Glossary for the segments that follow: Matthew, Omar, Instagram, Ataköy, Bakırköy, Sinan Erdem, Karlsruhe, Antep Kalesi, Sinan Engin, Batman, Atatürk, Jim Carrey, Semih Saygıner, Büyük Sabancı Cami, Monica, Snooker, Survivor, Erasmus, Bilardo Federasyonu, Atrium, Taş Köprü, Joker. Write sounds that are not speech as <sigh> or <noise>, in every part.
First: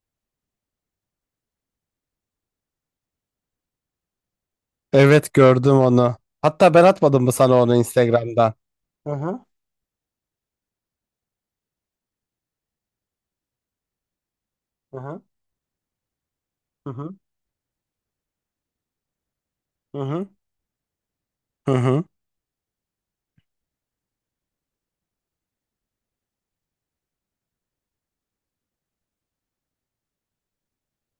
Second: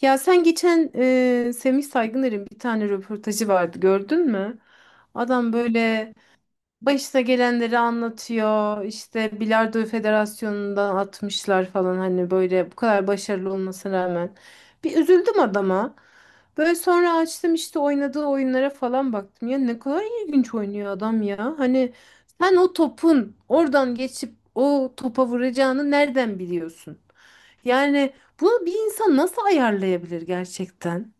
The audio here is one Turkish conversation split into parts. Ya sen geçen Semih Saygıner'in bir tane röportajı vardı gördün mü? Evet Adam gördüm böyle onu. Hatta ben başına atmadım mı sana onu gelenleri Instagram'dan? anlatıyor. Hı hı İşte Bilardo Federasyonu'ndan atmışlar falan hani böyle bu kadar başarılı olmasına rağmen. Bir hı hı üzüldüm adama. Böyle hı hı sonra açtım işte oynadığı oyunlara falan baktım. Ya ne hı kadar hı. ilginç oynuyor adam ya. Hı Hani hı. sen o topun oradan geçip o topa vuracağını nereden biliyorsun? Yani bunu bir insan nasıl ayarlayabilir gerçekten?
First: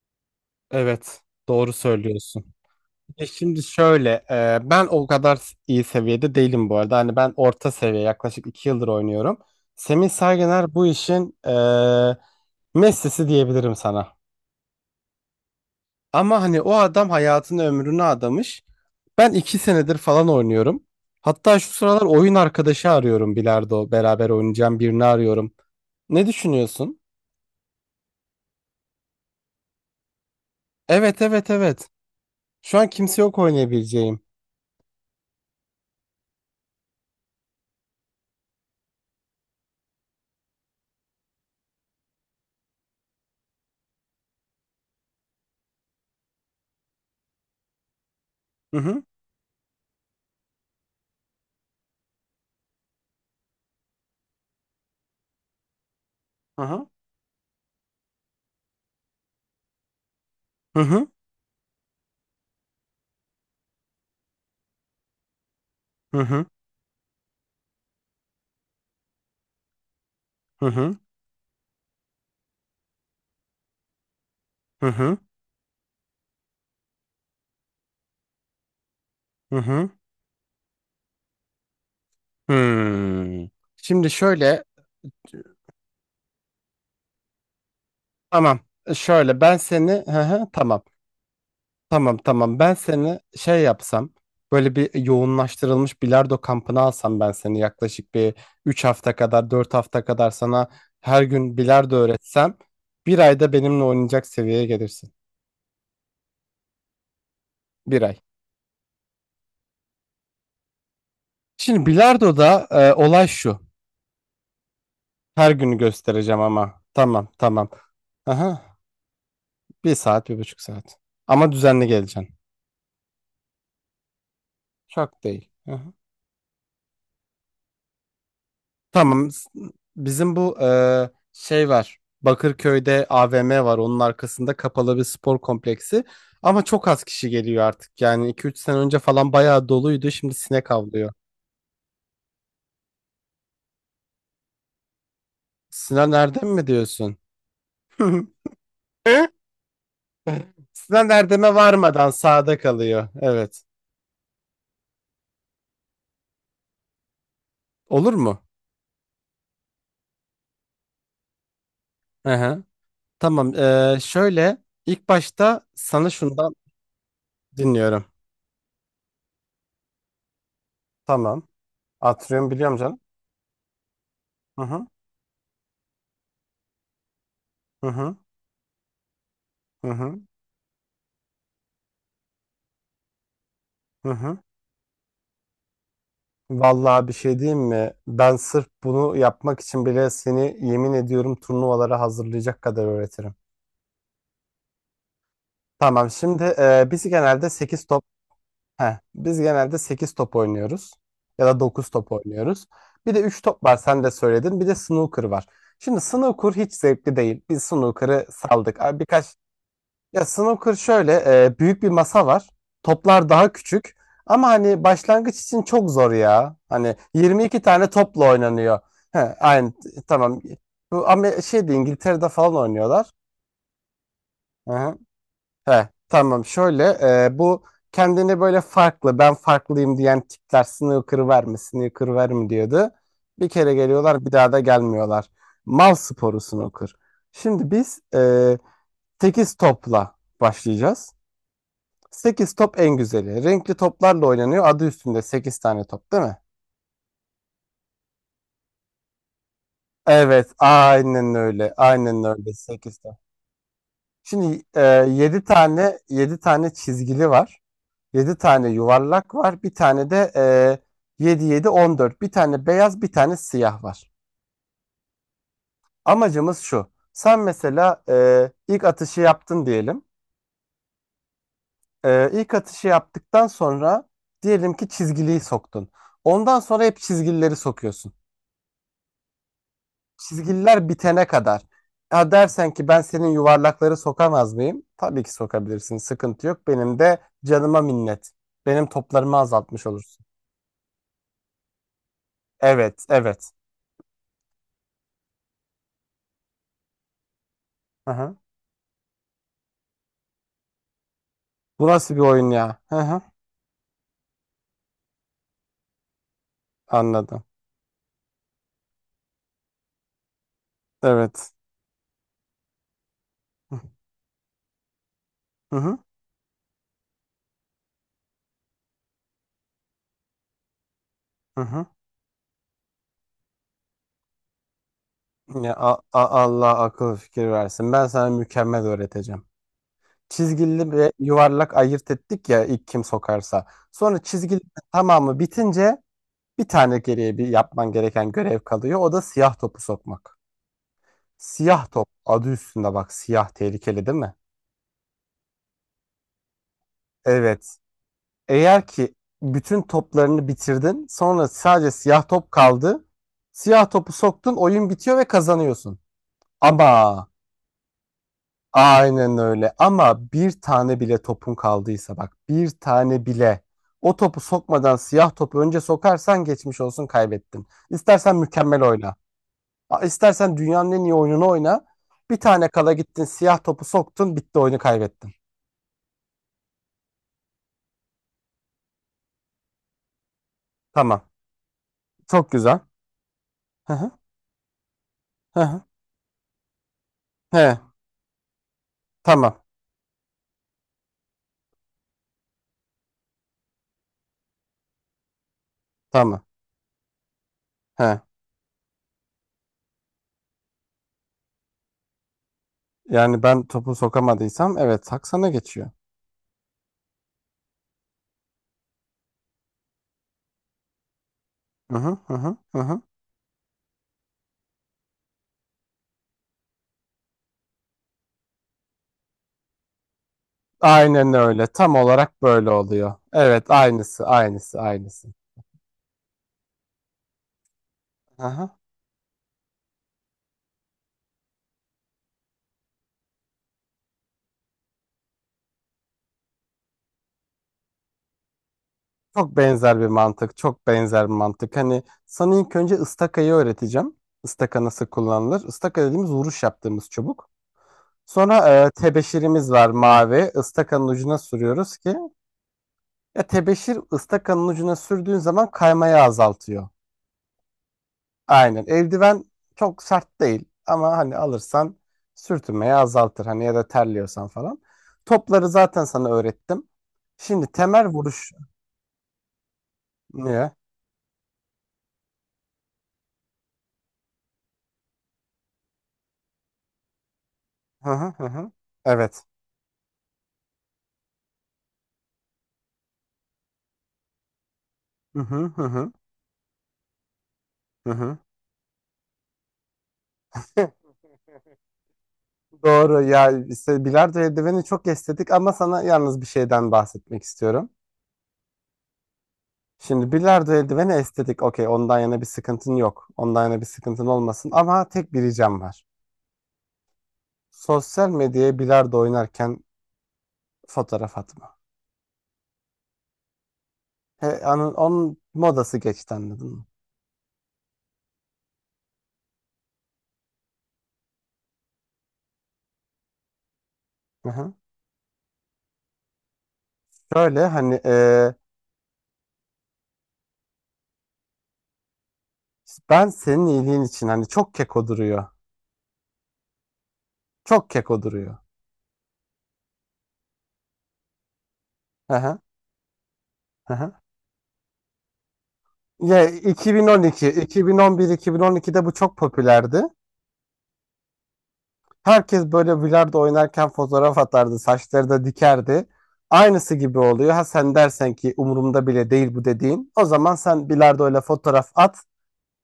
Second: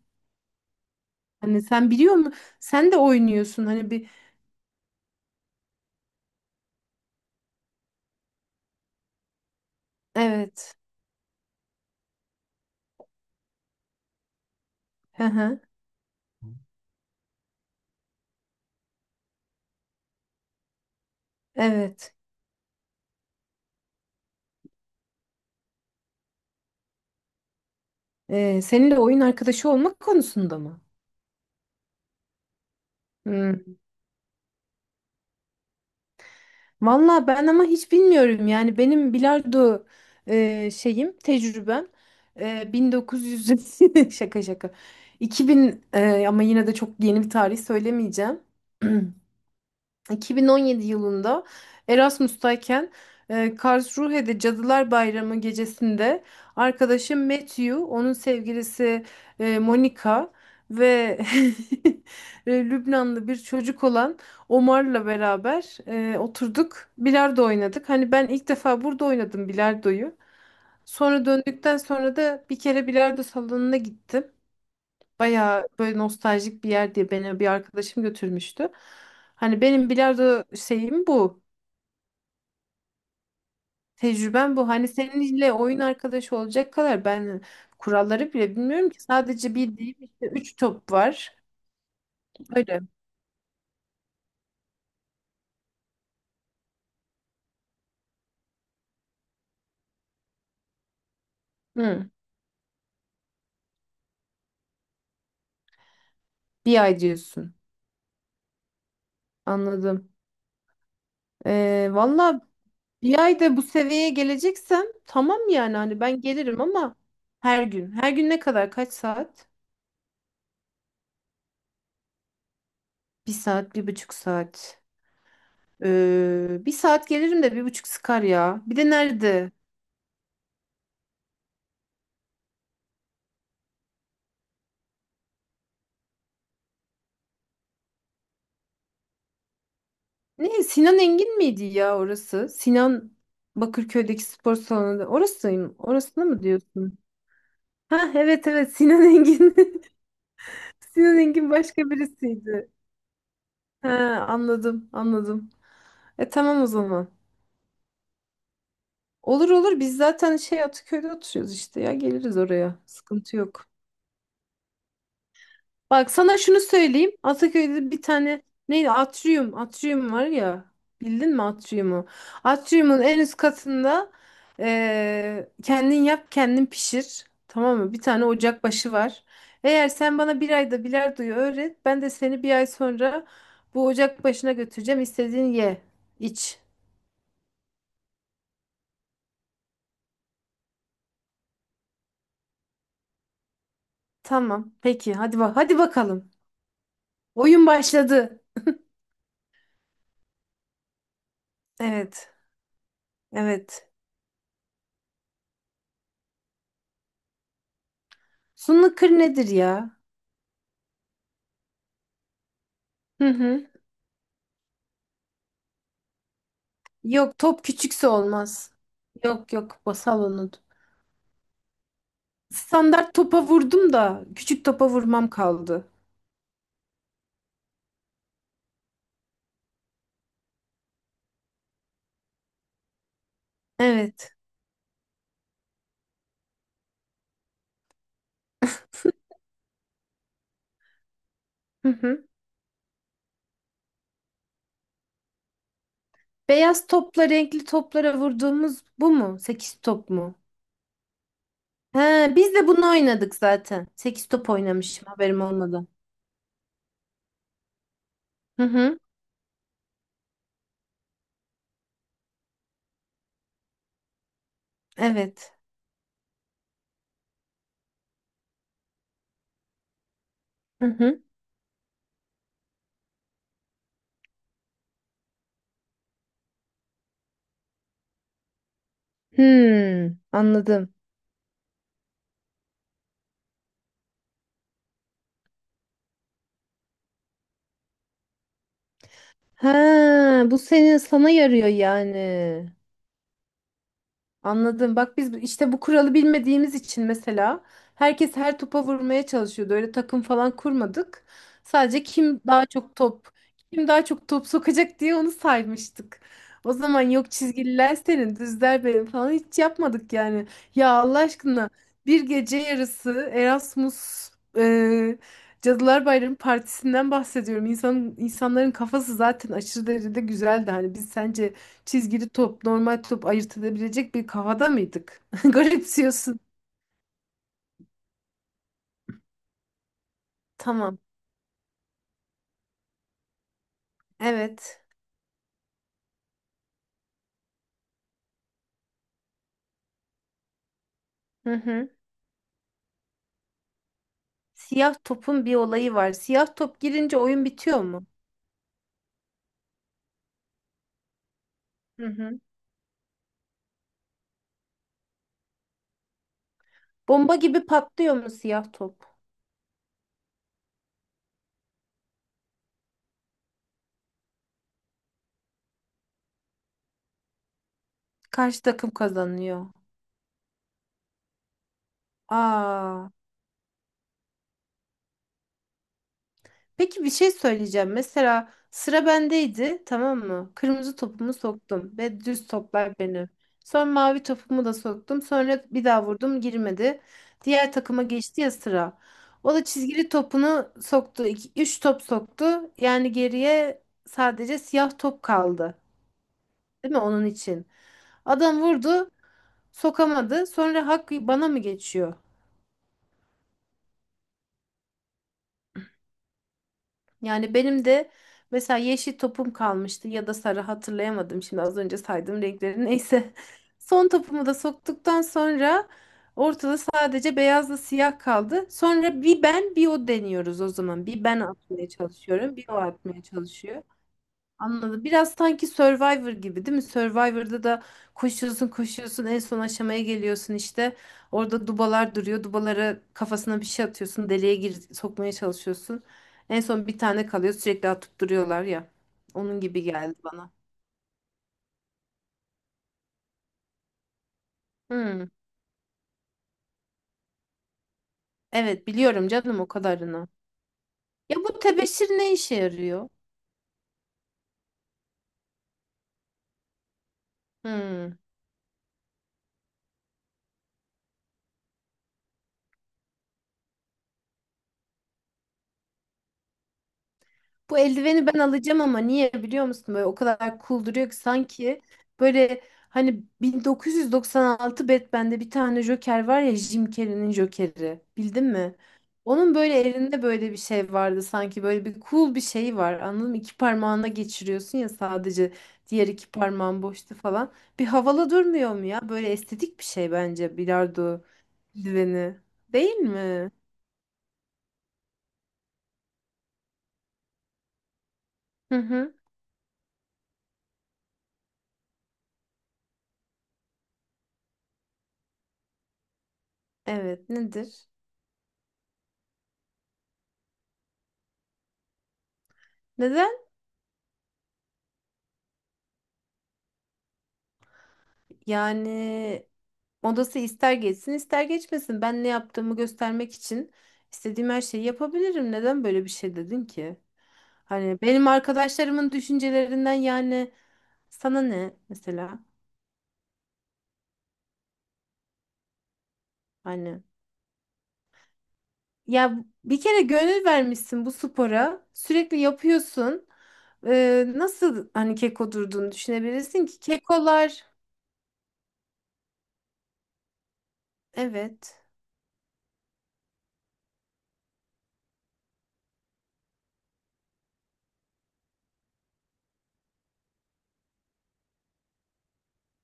Evet, Hani doğru sen biliyor musun? söylüyorsun. Sen de Şimdi oynuyorsun hani bir şöyle, ben o kadar iyi seviyede değilim bu arada. Hani ben orta seviye, yaklaşık 2 yıldır oynuyorum. Semih Saygıner evet. bu işin Messi'si diyebilirim sana. Hı hı. Ama hani o adam hayatını ömrünü adamış. Ben 2 senedir falan oynuyorum. Hatta şu sıralar Evet. oyun arkadaşı arıyorum bilardo. Beraber oynayacağım birini arıyorum. Ne düşünüyorsun? Seninle oyun arkadaşı olmak konusunda mı? Evet evet evet. Şu an kimse yok Hmm. oynayabileceğim. Valla ben ama hiç bilmiyorum. Yani benim bilardo şeyim, tecrübem 1900 <laughs> şaka şaka. 2000 ama yine de çok yeni bir tarih söylemeyeceğim. Hı hı. <clears throat> 2017 yılında Erasmus'tayken Karlsruhe'de Cadılar Bayramı gecesinde Hı hı. arkadaşım Matthew, onun sevgilisi Monica Hı hı. ve <laughs> Lübnanlı bir çocuk olan Omar'la beraber Hı hı. oturduk, bilardo oynadık. Hani ben ilk defa burada oynadım bilardoyu. Hı hı. Sonra döndükten sonra da bir kere bilardo salonuna gittim. Hı hı. Bayağı böyle nostaljik bir yer diye beni bir arkadaşım götürmüştü. Hı Hani benim hı. bilardo şeyim bu. Hmm. Şimdi Tecrübem şöyle bu. Hani seninle oyun arkadaşı olacak kadar ben kuralları bile tamam. bilmiyorum ki. Şöyle Sadece ben seni bildiğim hı işte hı, 3 tamam. top var. Tamam tamam ben Öyle. seni şey yapsam böyle bir yoğunlaştırılmış bilardo kampına alsam ben seni yaklaşık bir 3 hafta kadar 4 hafta kadar sana her gün bilardo Hı. öğretsem bir ayda benimle oynayacak seviyeye gelirsin. Bir ay diyorsun. Bir ay. Anladım. Şimdi Valla bilardoda bir olay ayda şu bu seviyeye geleceksem tamam her yani günü hani ben göstereceğim gelirim ama ama tamam her tamam. gün. Her gün ne kadar? Aha, Kaç saat? bir saat 1,5 saat ama düzenli geleceksin. Bir saat, bir buçuk saat. Çok değil. Aha. Bir saat gelirim de bir buçuk sıkar ya. Bir de Tamam. Nerede? Bizim bu şey var. Bakırköy'de AVM var. Onun arkasında kapalı bir spor kompleksi. Ama çok az kişi geliyor artık. Yani 2-3 sene önce falan bayağı doluydu. Şimdi Ne? sinek Sinan avlıyor. Engin miydi ya orası? Sinan Bakırköy'deki spor salonu. Orasıyım. Sinan Orasını mı Erdem mi diyorsun? diyorsun? Ha <laughs> evet evet Sinan Engin. <laughs> Sinan Sinan Engin Erdem'e başka varmadan sağda birisiydi. kalıyor. Evet. Ha anladım anladım. E tamam o zaman. Olur mu? Olur olur biz zaten şey Ataköy'de oturuyoruz işte ya Hı geliriz hı. oraya. Sıkıntı Tamam. yok. Şöyle ilk başta sana Bak sana şundan şunu söyleyeyim. Ataköy'de bir dinliyorum. tane neydi? Atrium. Atrium var ya. Bildin Tamam. mi Atrium'u? Atrium biliyorum canım. Atrium'un en üst katında Hı hı. Kendin yap kendin pişir. Tamam Hı mı? Bir hı. tane ocak başı var. Hı Eğer sen hı. bana bir ayda bilardoyu öğret. Ben de seni bir ay sonra bu Hı ocak hı. başına götüreceğim. İstediğin ye. İç. Vallahi bir şey diyeyim mi? Ben sırf bunu yapmak için bile seni yemin ediyorum turnuvalara hazırlayacak kadar öğretirim. Tamam. Peki. Hadi bak. Hadi Tamam bakalım. şimdi Oyun başladı. Biz genelde 8 top oynuyoruz ya da dokuz top Evet. oynuyoruz. Bir de üç top var Evet. sen de söyledin. Bir de snooker var. Şimdi snooker hiç zevkli değil. Biz snooker'ı saldık. Abi Snooker birkaç. nedir ya? Ya snooker şöyle büyük bir masa var. Toplar Hı daha hı. küçük. Ama hani başlangıç için çok zor ya. Hani Yok 22 top tane küçükse topla olmaz. oynanıyor. He, Yok aynı yok basal tamam. onu. Bu ama şeyde İngiltere'de falan oynuyorlar. Standart topa vurdum da küçük Hı topa hı. vurmam He, kaldı. tamam şöyle bu kendini böyle farklı ben farklıyım diyen tipler snooker verme snooker verme diyordu. Bir kere geliyorlar bir Evet. daha da gelmiyorlar. Mal sporu snooker. Şimdi biz 8 topla başlayacağız. Hı hı. 8 top en güzeli. Renkli toplarla oynanıyor. Adı üstünde 8 tane top değil mi? Beyaz topla renkli toplara vurduğumuz bu mu? Sekiz top mu? Evet, aynen öyle. Aynen He, öyle biz de bunu 8 tane. oynadık zaten. Sekiz top Şimdi oynamışım haberim 7 olmadan. tane çizgili var. 7 Hı tane hı. yuvarlak var. Bir tane de 7 7 14. Bir tane beyaz, bir tane siyah var. Evet. Amacımız şu. Sen mesela ilk atışı yaptın diyelim. Hı hı. İlk atışı yaptıktan sonra diyelim ki çizgiliyi soktun. Ondan sonra hep çizgilileri sokuyorsun. Hmm, Çizgiler anladım. bitene kadar. Ya dersen ki ben senin yuvarlakları sokamaz mıyım? Tabii ki sokabilirsin. Sıkıntı yok. Benim de canıma minnet. Benim toplarımı Ha, azaltmış olursun. bu senin sana yarıyor yani. Evet, evet. Anladım. Bak biz işte bu kuralı bilmediğimiz için mesela Hı hı. herkes her topa vurmaya çalışıyordu. Öyle takım falan kurmadık. Bu Sadece nasıl bir kim oyun daha ya? Hı çok hı. top, kim daha çok top sokacak diye onu saymıştık. O zaman yok Anladım. çizgililer senin, düzler benim falan hiç yapmadık yani. Ya Allah Evet. aşkına bir gece yarısı Erasmus e, Hı hı. Cadılar Bayramı partisinden bahsediyorum. İnsan, insanların kafası zaten aşırı derecede güzeldi. Hani biz sence Hı hı. çizgili top, normal top ayırt edebilecek bir kafada mıydık? <laughs> Ya Garipsiyorsun. Allah akıl fikir versin. Ben sana mükemmel öğreteceğim. Çizgili Tamam. ve yuvarlak ayırt ettik ya ilk kim sokarsa. Sonra çizgili Evet. tamamı bitince bir tane geriye bir yapman gereken görev kalıyor. O da siyah topu sokmak. Hı hı. Siyah top adı üstünde bak siyah tehlikeli değil mi? Siyah topun bir olayı var. Siyah top girince oyun Evet. bitiyor mu? Eğer ki bütün toplarını bitirdin sonra sadece Hı siyah hı. top kaldı. Siyah topu soktun oyun bitiyor ve kazanıyorsun. Ama Bomba gibi patlıyor mu siyah top? aynen öyle ama bir tane bile topun kaldıysa bak bir tane bile o topu sokmadan siyah topu önce sokarsan geçmiş olsun kaybettin. İstersen Karşı mükemmel takım oyna. kazanıyor. İstersen dünyanın en iyi oyununu oyna. Bir tane kala Aa. gittin siyah topu soktun bitti oyunu kaybettin. Peki bir şey söyleyeceğim. Mesela sıra bendeydi, tamam mı? Kırmızı Tamam. topumu soktum ve düz Çok güzel. toplar beni. Sonra Hı hı. mavi topumu da soktum. Hı Sonra hı. bir daha vurdum, girmedi. He. Diğer takıma geçti ya sıra. O Tamam. da çizgili topunu soktu. İki, üç top soktu. Yani geriye sadece siyah top kaldı. Tamam. Değil mi onun için? He. Adam vurdu, sokamadı. Sonra hak bana mı geçiyor? Yani ben topu sokamadıysam evet hak sana geçiyor. Yani benim de mesela yeşil topum kalmıştı ya da sarı hatırlayamadım şimdi az Hı önce hı hı saydığım hı. Hı renkleri hı. neyse. <laughs> Son topumu da soktuktan sonra ortada sadece beyazla siyah kaldı. Sonra bir ben bir o deniyoruz o zaman. Bir Aynen ben öyle. atmaya Tam olarak çalışıyorum, bir böyle o oluyor. atmaya Evet çalışıyor. aynısı aynısı Anladım. aynısı. Biraz sanki Survivor gibi değil mi? Survivor'da da Hı koşuyorsun hı. koşuyorsun en son aşamaya geliyorsun işte. Orada dubalar duruyor. Dubalara kafasına bir şey atıyorsun. Deliğe gir sokmaya çalışıyorsun. En son bir tane kalıyor. Sürekli atıp duruyorlar ya. Çok Onun gibi benzer bir geldi bana. mantık. Çok benzer bir mantık. Hani sana ilk önce ıstakayı öğreteceğim. Istaka nasıl Hmm. kullanılır? Istaka dediğimiz vuruş yaptığımız çubuk. Sonra Evet biliyorum canım o tebeşirimiz var kadarını. mavi. Istakanın Ya ucuna bu sürüyoruz tebeşir ki ne işe yarıyor? ya tebeşir ıstakanın ucuna sürdüğün zaman kaymayı azaltıyor. Hmm. Aynen. Eldiven çok sert değil ama hani alırsan sürtünmeyi azaltır. Hani ya da terliyorsan falan. Topları zaten sana öğrettim. Şimdi Bu temel eldiveni ben vuruş alacağım ama niye biliyor musun? Böyle o kadar niye? cool duruyor ki sanki böyle hani 1996 Batman'de bir tane Joker var ya Jim Carrey'nin Joker'i. Hı hı hı. Bildin Hı. mi? Evet. Onun böyle elinde böyle bir şey vardı sanki böyle bir cool bir şey var anladın mı? İki parmağına geçiriyorsun ya Hı sadece hı hı diğer hı. iki parmağın boştu falan. Bir Hı havalı hı. durmuyor mu ya? Böyle estetik bir şey bence <laughs> bilardo eldiveni. Değil Doğru mi? ya işte bilardo eldiveni çok estetik ama sana yalnız bir şeyden bahsetmek istiyorum. Hı hı. Şimdi bilardo eldiveni estetik. Okey, ondan yana bir sıkıntın yok. Ondan yana bir sıkıntın olmasın. Ama tek bir ricam var. Evet nedir? Sosyal medyaya bilardo oynarken fotoğraf atma. Neden? He, onun modası geçti anladın mı? Yani odası ister geçsin ister geçmesin. Ben ne yaptığımı göstermek için istediğim her Hı-hı. şeyi yapabilirim. Neden böyle bir şey dedin ki? Şöyle Hani hani benim arkadaşlarımın düşüncelerinden yani sana ne mesela? ben senin iyiliğin için hani çok keko duruyor. Hani Çok keko duruyor. ya bir kere gönül vermişsin bu spora. Sürekli Hı-hı. yapıyorsun. Hı-hı. Nasıl hani keko durduğunu Ya düşünebilirsin ki? 2012, Kekolar 2011, 2012'de bu çok popülerdi. evet. Herkes böyle bilardo oynarken fotoğraf atardı, saçları da dikerdi. Aynısı gibi oluyor. Ha sen dersen ki umurumda bile değil bu dediğin. O zaman sen bilardoyla fotoğraf at.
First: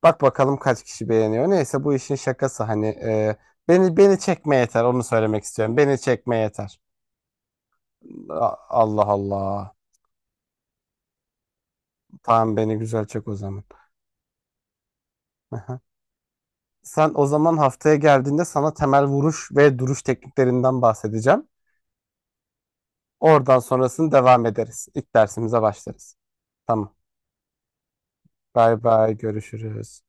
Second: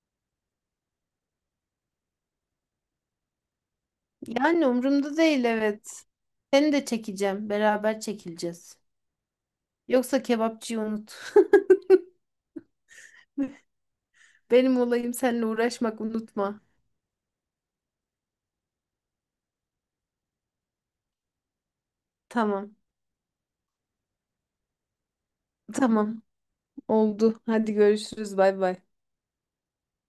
Bak bakalım kaç kişi beğeniyor. Neyse bu işin şakası hani beni çekme Yani yeter onu umurumda söylemek değil istiyorum. Beni evet. çekme Seni yeter. de çekeceğim. Beraber çekileceğiz. Allah Allah. Yoksa kebapçıyı unut. Tamam beni güzel çek o zaman. <laughs> Benim olayım seninle Aha. uğraşmak unutma. Sen o zaman haftaya geldiğinde sana temel vuruş ve duruş tekniklerinden bahsedeceğim. Tamam. Oradan sonrasını devam ederiz. İlk dersimize başlarız. Tamam. Tamam. Oldu. Hadi görüşürüz. Bay Bay bay. bay görüşürüz.